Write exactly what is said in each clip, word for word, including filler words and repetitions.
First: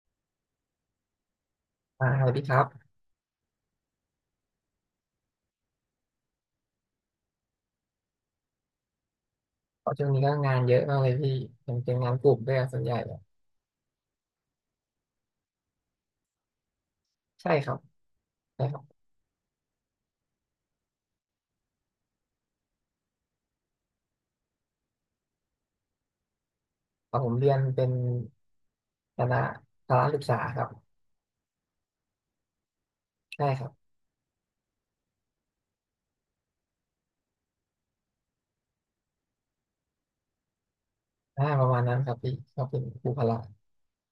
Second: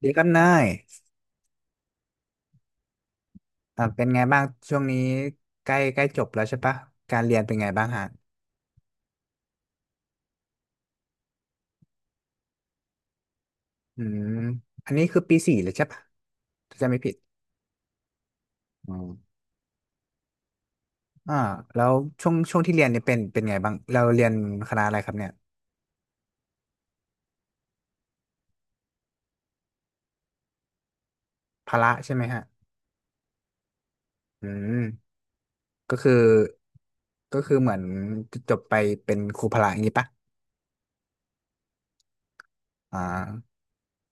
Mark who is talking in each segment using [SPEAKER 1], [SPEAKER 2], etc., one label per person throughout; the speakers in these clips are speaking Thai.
[SPEAKER 1] เดี๋ยวกันนาย
[SPEAKER 2] อ่าสวัสดีครับ
[SPEAKER 1] อ่าเป็นไงบ้างช่วงนี้ใกล้ใกล้จบแล้วใช่ปะการเรียนเป็นไงบ้างฮะ
[SPEAKER 2] เพราะช่วงนี้ก็งานเยอะมากเลยพี่เป็นเป็นงานกลุ่มด้วยส่วนใหญ่เลย
[SPEAKER 1] อืมอันนี้คือปีสี่เลยใช่ปะถ้าจะไม่ผิด
[SPEAKER 2] ใช่ครับใช่ครั
[SPEAKER 1] อื
[SPEAKER 2] บ
[SPEAKER 1] มอ่าแล้วช่วงช่วงที่เรียนเนี่ยเป็นเป็นไงบ้างเราเรียนคณะอะไรครับเนี่ย
[SPEAKER 2] เอาผมเรียนเป็นคณะพละศึกษาครับ
[SPEAKER 1] พละใช่ไหมฮะ
[SPEAKER 2] ใช่ครับ
[SPEAKER 1] อืมก็คือก็คือเหมือนจบไปเป็นครูพละอย่างนี้ปะ
[SPEAKER 2] อ่าประมาณนั้นครับพี่ก็เป็น
[SPEAKER 1] อ่า
[SPEAKER 2] ครูพละ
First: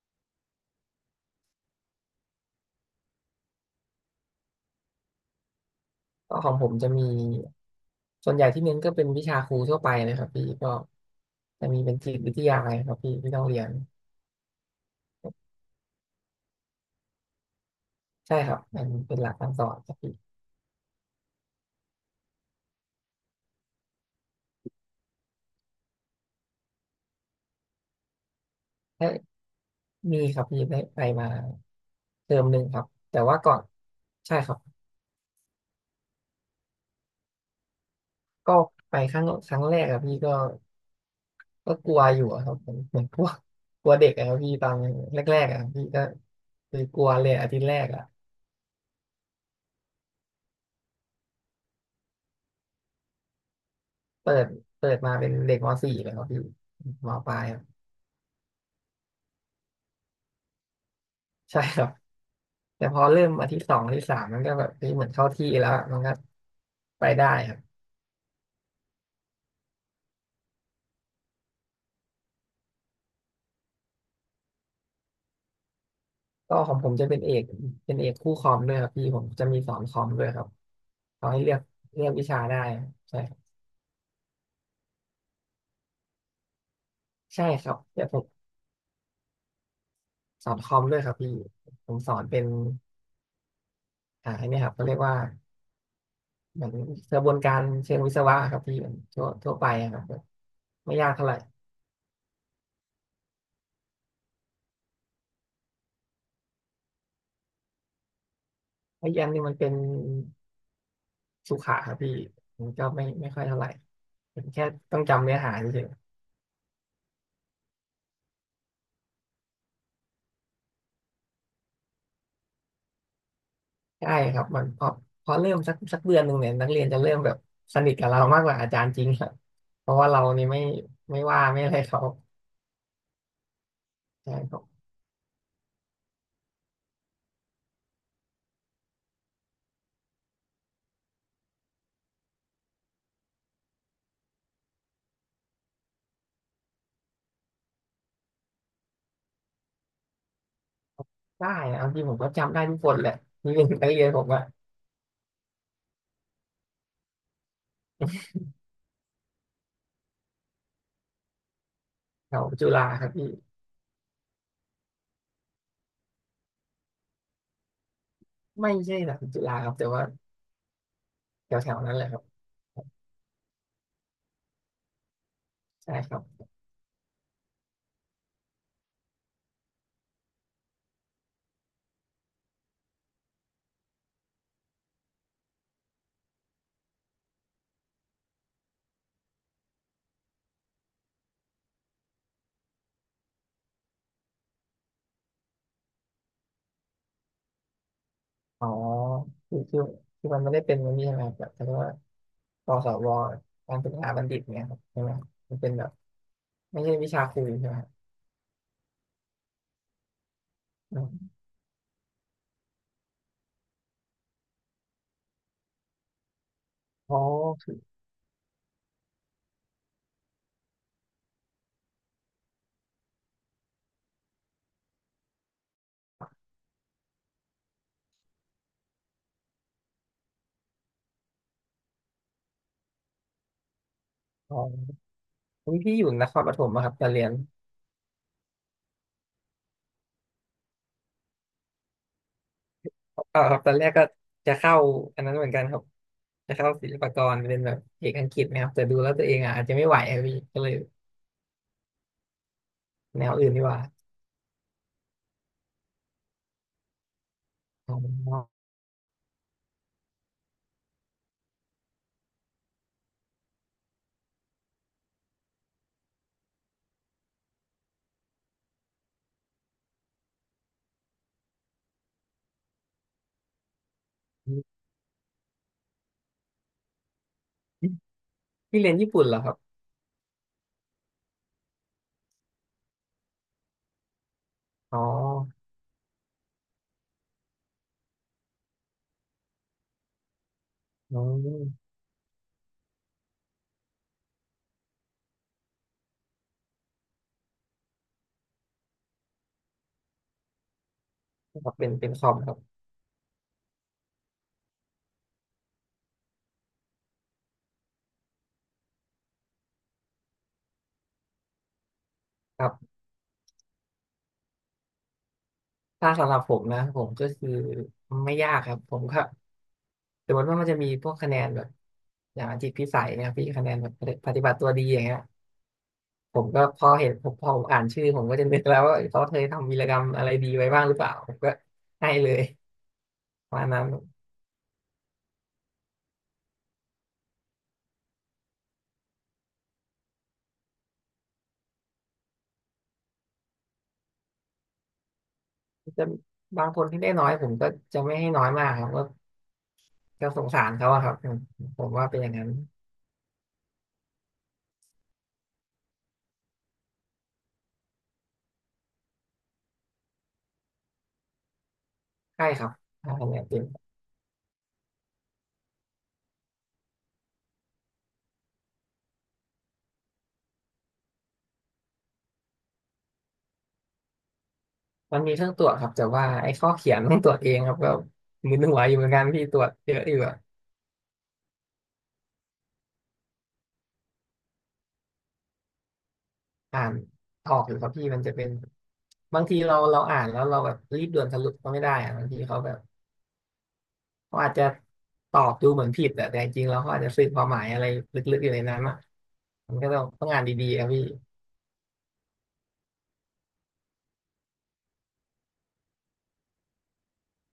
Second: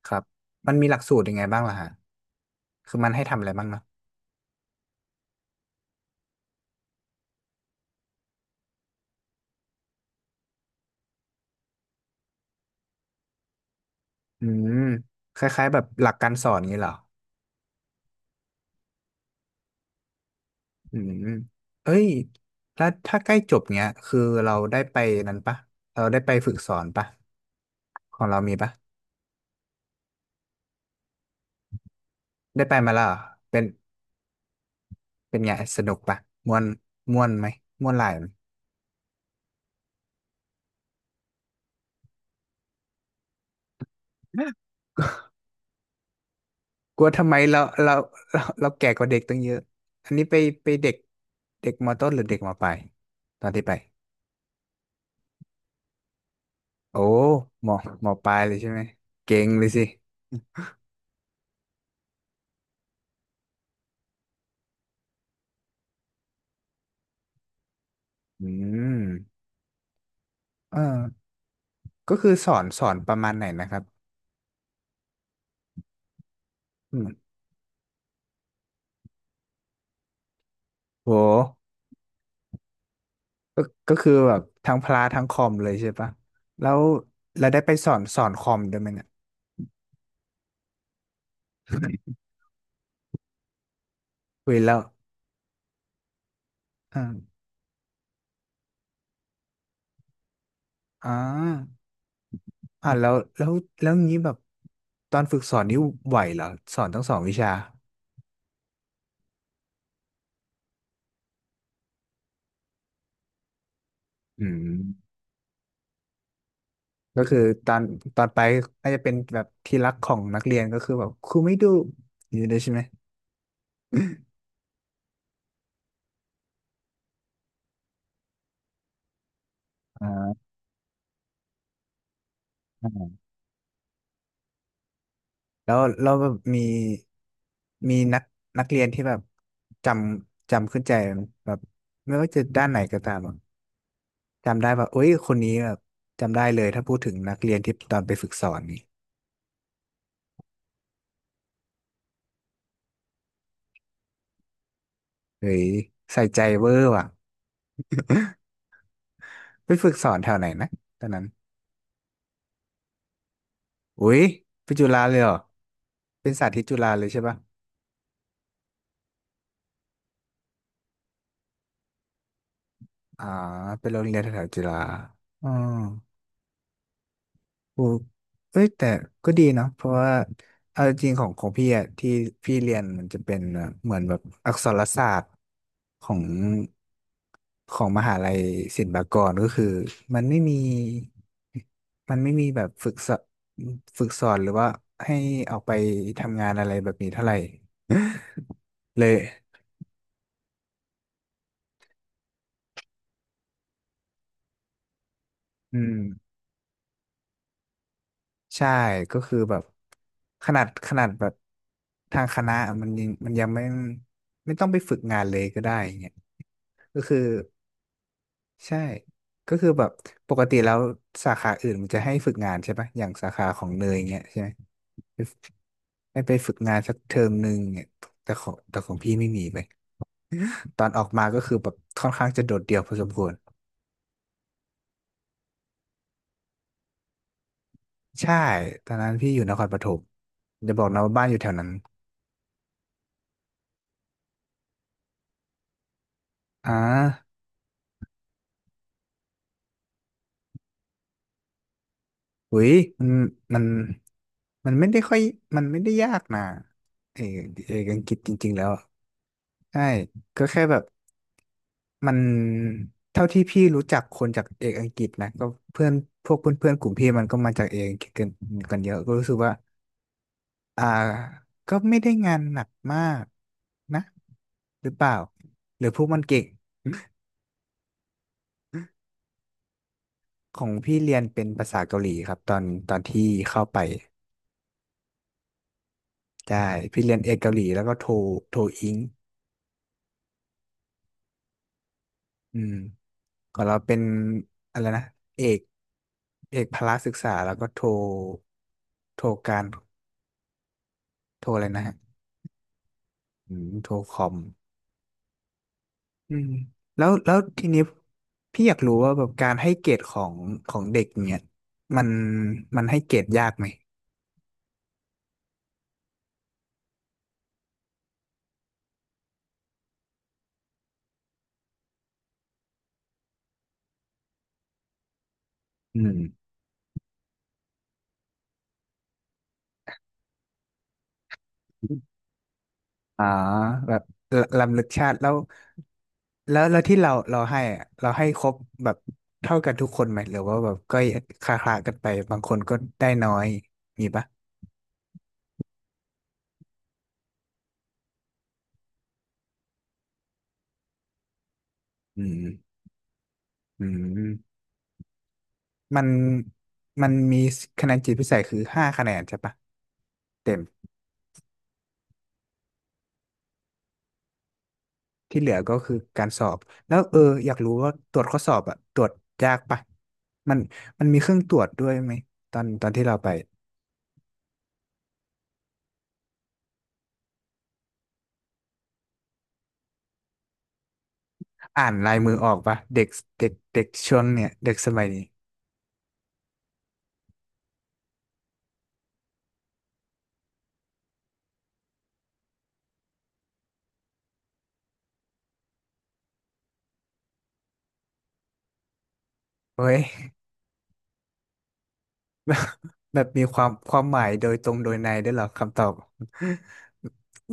[SPEAKER 1] ครับมันมีหลักสูตรยังไงบ้างล่ะฮะคือมันให้ทำอะไรบ้างเนาะ
[SPEAKER 2] ก็ของผมจะมีส่วนใหญ่ที่เน้นก็เป็นวิชาครูทั่วไปเลยครับพี่ก็จะมีเป็นจิตวิทยาอะไรครับพี่ที่ต้องเรียน
[SPEAKER 1] อืมคล้ายๆแบบหลักการสอนอย่างนี้เหรอ
[SPEAKER 2] ใช่ครับเป็นเป็นหลักการสอนครับพี่
[SPEAKER 1] อืมเอ้ยแล้วถ้าใกล้จบเนี้ยคือเราได้ไปนั้นปะเราได้ไปฝึกสอนปะของเรามีปะ
[SPEAKER 2] ได้มีครับพี่ได้ไปมาเทอมหนึ่
[SPEAKER 1] ได้
[SPEAKER 2] ง
[SPEAKER 1] ไป
[SPEAKER 2] ครับ
[SPEAKER 1] มาแล้วเหรอ
[SPEAKER 2] แต่ว่าก่อ
[SPEAKER 1] เป็
[SPEAKER 2] น
[SPEAKER 1] น
[SPEAKER 2] ใช่ครับ
[SPEAKER 1] เป็นไงสนุกปะม่วนม่วนไหมม่วนหลาย
[SPEAKER 2] ก็ไปครั้งครั้งแรกอะพี่ก็ก็กลัวอยู่อะครับผมเหมือน พวกกลัวเด็กอะครับ
[SPEAKER 1] ไห
[SPEAKER 2] พี่
[SPEAKER 1] ม
[SPEAKER 2] ตอนแรกๆอะครับพี่ก็คือก
[SPEAKER 1] กลั
[SPEAKER 2] ลั
[SPEAKER 1] ว
[SPEAKER 2] วเล
[SPEAKER 1] ทำ
[SPEAKER 2] ย
[SPEAKER 1] ไม
[SPEAKER 2] อาทิ
[SPEAKER 1] เรา
[SPEAKER 2] ตย์แรก
[SPEAKER 1] เรา
[SPEAKER 2] อะ
[SPEAKER 1] เราเราแก่กว่าเด็กตั้งเยอะอันนี้ไปไปเด็กเด็กมต้นหรือเด็กมปลายตอนที่ไป
[SPEAKER 2] เปิดเปิดมาเป็นเด็กม .สี่ เลยครับพี่
[SPEAKER 1] โอ้
[SPEAKER 2] มปลายครับ
[SPEAKER 1] มมปลายเลยใช่ไหมเก่งเลยสิ
[SPEAKER 2] ใช่ครับแต่พอเริ่มอาทิตย์สองอาทิตย์สามมันก็แบบเฮ้ยเหมือนเข้าที่แล้วอะมันก็ไปได้ครับ
[SPEAKER 1] อืมเออก็คือสอนสอนประมาณไหนนะครับ
[SPEAKER 2] ก็ของผม
[SPEAKER 1] อื
[SPEAKER 2] จะเป็น
[SPEAKER 1] ม
[SPEAKER 2] เอกเป็นเอกคู่คอมด้วยครับพี่ผมจะมีสอนคอมด้วยครับ
[SPEAKER 1] โห
[SPEAKER 2] เขาให้เลือกเลือกวิชาได้ใช่ครับ
[SPEAKER 1] ก็ก็คือแบบทั้งพละทั้งคอมเลยใช่ปะแล้ว
[SPEAKER 2] ใช่
[SPEAKER 1] แล้วได้
[SPEAKER 2] ค
[SPEAKER 1] ไป
[SPEAKER 2] รับ
[SPEAKER 1] สอน
[SPEAKER 2] แต่ผ
[SPEAKER 1] สอ
[SPEAKER 2] ม
[SPEAKER 1] นคอมด้วยไหมเนี่ย
[SPEAKER 2] สอนคอมด้วยครับพี่ผมสอนเป็น อ่าอัน
[SPEAKER 1] คุย
[SPEAKER 2] เนี้ยครั
[SPEAKER 1] แล้
[SPEAKER 2] บ
[SPEAKER 1] ว
[SPEAKER 2] เขาเรียกว่าเหมือนกระบวน
[SPEAKER 1] อ่า
[SPEAKER 2] การเชิงวิศวะครับที่มันทั่วทั่วไปอะครับแบบไม่
[SPEAKER 1] อ่
[SPEAKER 2] ยากเท่าไหร่
[SPEAKER 1] าอ่าแล้วแล้วแล้วงี้แบบตอนฝึกสอนนี่ไหวเหรอสอนทั้งสองวิชา
[SPEAKER 2] ไอ้ยันนี่มันเป็นสุขะครับพี่มันก็ไม่ไม่ค่อยเท่าไหร่เป็
[SPEAKER 1] อื
[SPEAKER 2] นแค่
[SPEAKER 1] ม
[SPEAKER 2] ต้องจำเนื้อหาเฉย
[SPEAKER 1] ก็คือตอนตอนไปน่าจะเป็นแบบที่รักของนักเรียนก็คือแบบครูไม่ดูอยู่ด้วยใช่ไหม
[SPEAKER 2] ๆใช่ครับมันพอพอเริ่มสักสักเดือนหนึ่งเนี่ยนักเรียนจะเริ่มแบบสนิทกับเรามากกว่าอาจารย์จริงครับเพราะ
[SPEAKER 1] อ่
[SPEAKER 2] ว่าเรา
[SPEAKER 1] า
[SPEAKER 2] นี่ไม่ไม่ว่าไม่อะไรเขาใช่ครับ
[SPEAKER 1] แล้วแล้วเราแบบมีมีนักนักเรียนที่แบบจำจำขึ้นใจไหมแบบไม่ว่าจะด้านไหนก็ตาม จำได้แบบเอ้ย คนนี้แบบจำได้เลยถ้าพูดถึงนักเรียนที่ตอนไปฝึกสอนนี่
[SPEAKER 2] ได้นะเอาจริงผมก็จำได้ทุกคนแหละนี่เป็นนักเรียนผมอะ
[SPEAKER 1] เฮ้ยใส่ใจเวอร์ว่ะไปฝึกสอนแถวไหนนะตอนนั้น
[SPEAKER 2] แถวจุฬาครับพี่
[SPEAKER 1] อุ้ยไปจุฬาเลยเหรอ เป็นสาธิตจุฬาเลยใช่ปะ
[SPEAKER 2] ไม่ใช่หลักจุฬาครับแต่ว่าแถวๆนั้นแหละครับ
[SPEAKER 1] อ่า เป็นโรงเรียนแถวๆจุฬาอ๋อ
[SPEAKER 2] ใช่ครับ
[SPEAKER 1] โอ้เอ้ยแต่ก็ดีเนาะเพราะว่าเอาจริงๆของของพี่อะที่พี่เรียนมันจะเป็นแบบเหมือนแบบอักษรศาสตร์ของของมหาลัยศิลปากรก็คือมันไม่มีมันไม่มีแบบฝึกสอนฝึกสอนหรือว่าให้ออกไปทำงานอะไรแบบนี้เท่าไหร่
[SPEAKER 2] อ๋อ
[SPEAKER 1] เลย
[SPEAKER 2] คือคือคือมันไม่ได้เป็นมันนี่ใช่ไหมครับแบบเขาเรียกว่าปสวการศึกษาบัณฑิตเนี่ยครับใช่ไหมครับมันเป็น
[SPEAKER 1] อื
[SPEAKER 2] แบบ
[SPEAKER 1] ม
[SPEAKER 2] ไม่ใช่วิชาครูใช่ไหมครับ
[SPEAKER 1] ใช่ก็คือแบบขนาดข
[SPEAKER 2] อ
[SPEAKER 1] นาด
[SPEAKER 2] ม
[SPEAKER 1] แบบทางคณะมันยังมันยังไม่ไม่ต้องไปฝึกงานเลยก็ได้ ก็
[SPEAKER 2] อ๋
[SPEAKER 1] คื
[SPEAKER 2] อ
[SPEAKER 1] อ
[SPEAKER 2] คือ
[SPEAKER 1] ใช่ก็คือแบบปกติแล้วสาขาอื่นมันจะให้ฝึกงานใช่ปะอย่างสาขาของเนยเงี้ยใช่ไหมให้ไปฝึกงานสักเทอมหนึ่งเนี่ยแต่ของแต่ของพี่ไม่มีไปตอนออกมาก็คือแบบค่อนข้างจะโดดเดี่ยวพอสมควร
[SPEAKER 2] อ๋ออุ๊ยพี่อยู่นครปฐมอะครับตอนเรียน
[SPEAKER 1] ใช่ตอนนั้นพี่อยู่นครปฐมจะบอกนะว่าบ้านอยู่แถวนั้น
[SPEAKER 2] เออครับตอนแรกก็จะเข้าอันนั้นเหมือนกันครับจะเข้า
[SPEAKER 1] อ่า
[SPEAKER 2] ศิลปากรเป็นแบบเอกอังกฤษนะครับแต่ดูแล้วตัวเองอ่ะอาจจะไม่ไหวอะพี่ก็เลย
[SPEAKER 1] หุยมัน
[SPEAKER 2] แนวอื่น
[SPEAKER 1] มั
[SPEAKER 2] ดี
[SPEAKER 1] น
[SPEAKER 2] กว่า
[SPEAKER 1] มันไม่ได้ค่อยมันไม่ได้ยากนะเออเอก
[SPEAKER 2] อ๋
[SPEAKER 1] อังกฤษจริงๆแล้
[SPEAKER 2] อ
[SPEAKER 1] วอะใช่ก็แค่แบบ มันเท่าที่พี่รู้จักคนจากเอกอังกฤษนะก็เพื่อนพวกเพื่อนเพื่อนกลุ่มพี่มันก็มาจากเอกอังกฤษกันกันเยอะก็รู้สึกว่าอ่าก็ไม่ได้งานหนักมากนะหรือเปล่าหรือพวกมันเก่ง
[SPEAKER 2] พี่เรียนญี่ปุ่นเหรอครับ
[SPEAKER 1] ของพี่เรียนเป็นภาษาเกาหลีครับตอนตอนที่เข้าไป
[SPEAKER 2] อ๋อ
[SPEAKER 1] ใช่พี่เรียนเอกเกาหลีแล้วก็โทโทอิง
[SPEAKER 2] อือ
[SPEAKER 1] อืมของเราเป็นอะไรนะเอกเอกพละศึกษาแล้วก็โทโทการโทอะ
[SPEAKER 2] ค
[SPEAKER 1] ไร
[SPEAKER 2] รับ
[SPEAKER 1] นะ
[SPEAKER 2] เป็น
[SPEAKER 1] ฮะ
[SPEAKER 2] เป็นคอมครับ
[SPEAKER 1] อืมโทรคอมอืมแล้วแล้วทีนี้พี่อยากรู้ว่าแบบการให้เกรดของของเด็กเนี่ยมัน
[SPEAKER 2] ครั
[SPEAKER 1] มัน
[SPEAKER 2] บ
[SPEAKER 1] ให้เกรดยากไหม
[SPEAKER 2] ถ้าสำหรับผมนะผมก็คือไม่ยากครับผมก็สมมติว่ามันจะมีพวกคะแนนแบบอย่างจิตพิสัยเนะครับพี่คะแนนแบบปฏิบัติตัวดีอย่างเงี้ย
[SPEAKER 1] อื
[SPEAKER 2] ผม
[SPEAKER 1] ม
[SPEAKER 2] ก็พอเห็นผมพอผมอ่านชื่อผมก็จะนึกแล้วว่าเขาเคยทำวีรกรรมอะไรดีไว้บ้างหรือเปล่าผมก็ให้เลย
[SPEAKER 1] อ๋อ
[SPEAKER 2] ประมาณ
[SPEAKER 1] แบ
[SPEAKER 2] นั้
[SPEAKER 1] บ
[SPEAKER 2] น
[SPEAKER 1] ลำลึกชาติแล้วแล้วแล้วที่เราเราให้อะเราให้ครบแบบเท่ากันทุกคนไหมหรือว่าแบบก็คละคลากันไปบางคนก็ได้น้อยมีปะ
[SPEAKER 2] จะบางคนที่ได้น้อยผมก็จะไม่ให้น้อยมากครับก็ก็สงสารเขาอะครับผมว่าเป็น
[SPEAKER 1] อื
[SPEAKER 2] อย่างนั้น
[SPEAKER 1] มอืมมันมันมีคะแนนจิตพิเศษคือห้าคะแนนใช่ปะเต็ม
[SPEAKER 2] ใช่ครับถ้าคะแนนเต็ม
[SPEAKER 1] ที่เหลือก็คือการสอบแล้วเอออยากรู้ว่าตรวจข้อสอบอะตรวจยากปะมันมันมีเครื่องตรวจด้วยไหมตอนตอนที่เราไป
[SPEAKER 2] มันมีเครื่องตรวจครับแต่ว่าไอ้ข้อเขียนต้องตรวจเองครับก็มึนหัวอยู่เหมือนกันพี่ตรวจเยอะอยู่
[SPEAKER 1] อ่านลายมือออกปะเด็กเด็กเด็กช่วงเนี่ยเด็กสมัยนี้
[SPEAKER 2] อ่านออกอยู่ครับพี่มันจะเป็นบางทีเราเราอ่านแล้วเราแบบรีบด่วนสรุปก็ไม่ได้อะบางทีเขาแบบเขาอาจจะตอบดูเหมือนผิดแต่แต่จริงๆแล้วเขาอาจจะสื่อความหมายอะไรลึกๆอยู่ในนั้นอ่ะมัน
[SPEAKER 1] เฮ้
[SPEAKER 2] ก็ต้
[SPEAKER 1] ย
[SPEAKER 2] องต้องอ่านดีๆครับพี่
[SPEAKER 1] แบบมีความความหมายโดยตรงโดยในได้วยเหรอคำตอบ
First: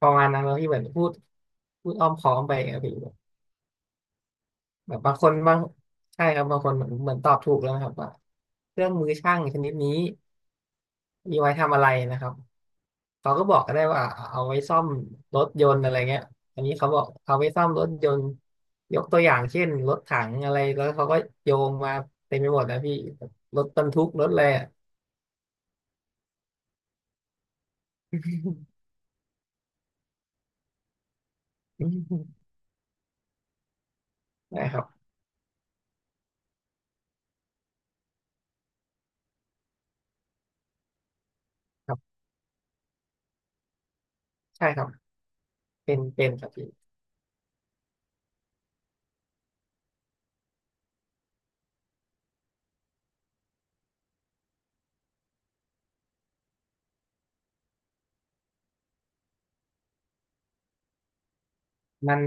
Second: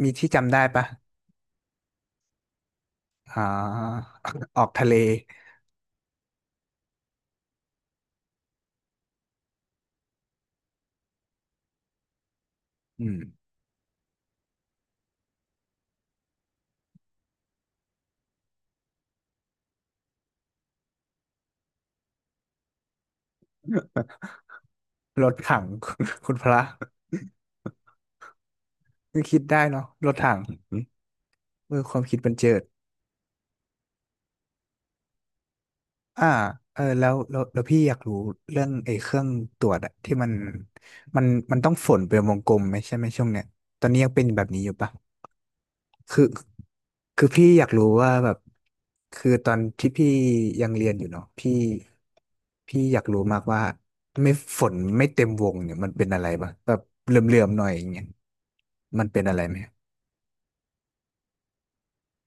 [SPEAKER 2] ป
[SPEAKER 1] มี
[SPEAKER 2] ระมาณ
[SPEAKER 1] ที่
[SPEAKER 2] นั้น
[SPEAKER 1] จำ
[SPEAKER 2] แล้ว
[SPEAKER 1] ได้
[SPEAKER 2] พี่เหมือน
[SPEAKER 1] ปะ
[SPEAKER 2] พูดพูดอ้อมค้อมไปครับพี่
[SPEAKER 1] อ่า ออกทะ
[SPEAKER 2] แบ
[SPEAKER 1] เล
[SPEAKER 2] บบางคนบางใช่ครับบางคนเหมือนเหมือนตอบถูกแล้วนะครับว่าเครื่องมือช่างชนิดนี้มีไว้ทำอะไรนะครับ
[SPEAKER 1] อืม
[SPEAKER 2] เขาก็บอกก็ได้ว่าเอาไว้ซ่อมรถยนต์อะไรเงี้ยอันนี้เขาบอกเอาไว้ซ่อมรถยนต์ยกตัวอย่างเช่นรถถังอะไรแล้วเขาก็โยงมาเต็มไปหมดนะพี่รถบรรทุกรถอะไรอ่ะ
[SPEAKER 1] รถถัง คุณพระคิดได้เนาะรถถังเออ
[SPEAKER 2] อื
[SPEAKER 1] ความคิดบัน
[SPEAKER 2] ม
[SPEAKER 1] เจิด
[SPEAKER 2] นะครับ
[SPEAKER 1] อ่าเออแล้วแล้วแล้วพี่อยากรู้เรื่องไอ้เครื่องตรวจอะที่มันมันมันต้องฝ
[SPEAKER 2] ครั
[SPEAKER 1] นเป็
[SPEAKER 2] บ
[SPEAKER 1] นวงกลมไหมใช่ไหมช่วงเนี้ยตอนนี้ยังเป็นแบบนี้
[SPEAKER 2] ใช่
[SPEAKER 1] อยู่
[SPEAKER 2] ครับ
[SPEAKER 1] ปะ
[SPEAKER 2] เป็น
[SPEAKER 1] คือ
[SPEAKER 2] เป็นครับพี่
[SPEAKER 1] คือพี่อยากรู้ว่าแบบคือตอนที่พี่ยังเรียนอยู่เนาะพี่พี่อยากรู้มากว่าไม่ฝนไม่เต็มวงเนี่ยมันเป็นอะไรปะแบบเหลื่อมๆหน่อยอย่างเงี้ยมันเป็นอะไรไหม
[SPEAKER 2] มัน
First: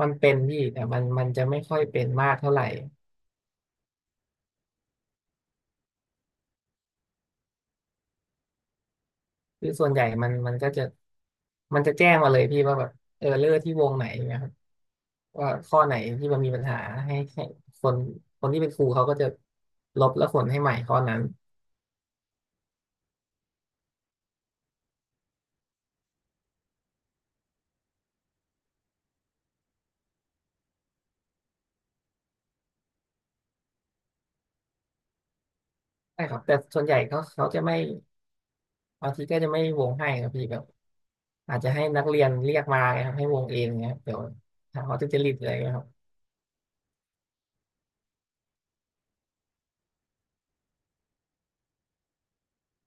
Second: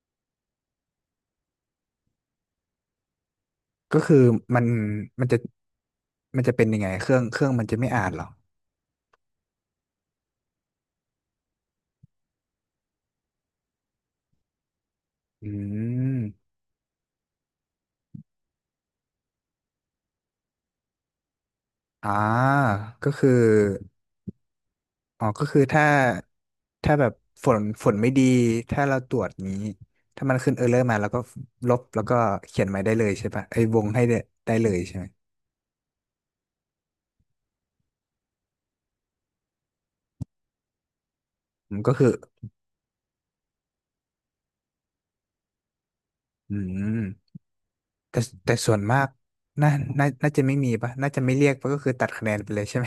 [SPEAKER 2] มันเป็นพี่แต่มันมันจะไม่ค่อยเป็นมากเท่าไหร่
[SPEAKER 1] ก็คือมันมันจะมันจะเป็นยังไงเครื่องเครื่องมันจะไม่อ่านเหรอ
[SPEAKER 2] คือส่วนใหญ่มันมันก็จะมันจะแจ้งมาเลยพี่ว่าแบบเออเลอร์ที่วงไหนนะครับ
[SPEAKER 1] อื
[SPEAKER 2] ว่าข้อไหนที่มันมี
[SPEAKER 1] ม
[SPEAKER 2] ปัญหาให้ให้คนคนที่เป็นครูเขาก็จะลบแล้วขนให้ใหม่ข้อนั้น
[SPEAKER 1] อ่าก็คืออ๋อก็คือถ้าถ้าแบบฝนฝนไม่ดีถ้าเราตรวจนี้ถ้ามันขึ้นเออร์เรอร์มาแล้วก็ลบแล้วก็เขียนใหม่ได้เลยใช่ปะไอ้ยวงให้ได้ได้เลยใช่ไหม
[SPEAKER 2] ใช่ครับแต่ส่วนใหญ่เขาเขาจะไม่บางทีก็จะไม่วงให้ครับพี่แบบอาจจะ
[SPEAKER 1] อืม
[SPEAKER 2] ให้
[SPEAKER 1] ก็
[SPEAKER 2] นั
[SPEAKER 1] คื
[SPEAKER 2] ก
[SPEAKER 1] อ
[SPEAKER 2] เรียนเรียกมาไงครับให้วงเองเงี้ยเดี๋ยวหาเขาจะจริตอะไรเงี้ยครับ
[SPEAKER 1] อืมแต่แต่ส่วนมากน่าน่าน่าจะไม่มีปะน่าจะไม่เรียกปะก็คือตัดคะแนนไปเลยใช่ไหม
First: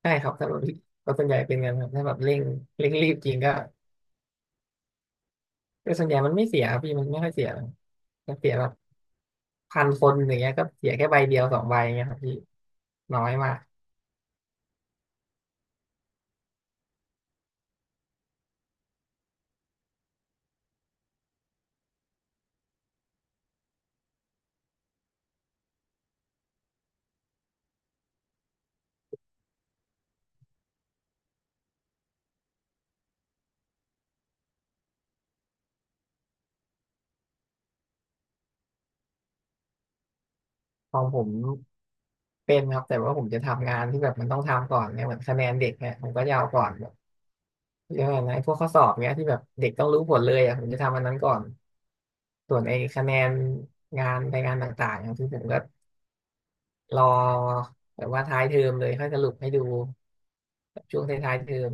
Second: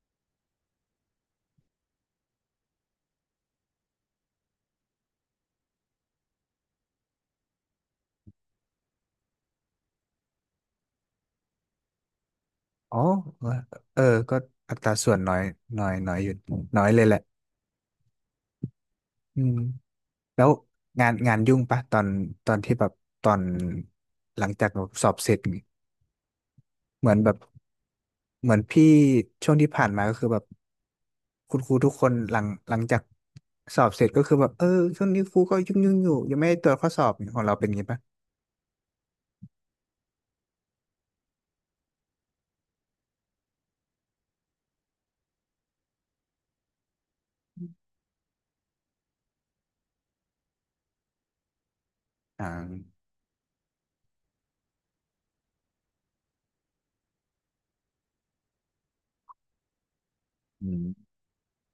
[SPEAKER 2] ใช่ครับถ้าแบบก็ส่วนใหญ่เป็นกันครับถ้าแบบเร่งเร่งรีบจริงก็แต่ส่วนใหญ่มันไม่เสียครับพี่มันไม่ค่อยเสียหรอกจะเสียแบบ พันคนอย่างเงี้ยก็เสียแค่ใบเดียวสองใบเงี้ยครับพี่
[SPEAKER 1] อ๋อ
[SPEAKER 2] น้อยมาก
[SPEAKER 1] เออก็อัตราส่วนน้อยน้อยน้อยอยู่น้อยเลยแหละอืม แล้วงานงานยุ่งปะตอนตอนที่แบบตอนหลังจากแบบสอบเสร็จเหมือนแบบเหมือนพี่ช่วงที่ผ่านมาก็คือแบบคุณครูทุกคนหลังหลังจากสอบเสร็จก็คือแบบเออช่วงนี้ครูก็ยุ่งยุ่งอยู่ยังไม่ได้ตรวจข้อสอบของเราเป็นงี้ปะ
[SPEAKER 2] ของผมเป็นครับแต่ว่าผมจะทำงานที่แบบมันต้องทำก่อนเนี่ยเหมือนคะแนนเด็กเนี่ยผมก็จะเอาก่อนแบบเรื่องอะไรพวกข้อสอบเนี้ยที่แบบเด็กต้องรู้ผลเลยอ่ะผมจะทำอันนั้นก่อน
[SPEAKER 1] อ่า
[SPEAKER 2] ส่วนไอ้คะแนนงานไปงานต่างๆอย่างที่ผมก็รอแบบว่าท้ายเทอมเลยค่อยสรุปให้ดู
[SPEAKER 1] อื
[SPEAKER 2] แบบช่วง
[SPEAKER 1] ม
[SPEAKER 2] ท้ายๆเทอม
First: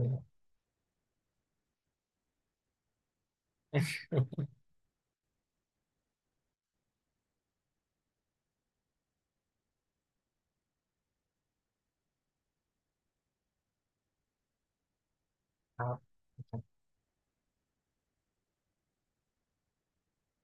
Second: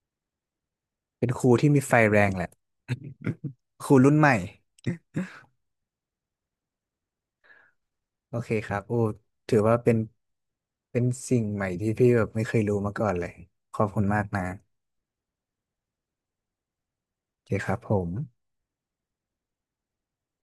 [SPEAKER 1] เป็นครูที่มีไฟแรงแหละ ครูรุ่นใหม่โอเคครับโอ้ถือว่าเป็นเป็นสิ่งใหม่ที่พี่แบบไม่เคยรู้มาก่อนเลยขอบคุณมากนะ
[SPEAKER 2] ครับ
[SPEAKER 1] โอเคครับผม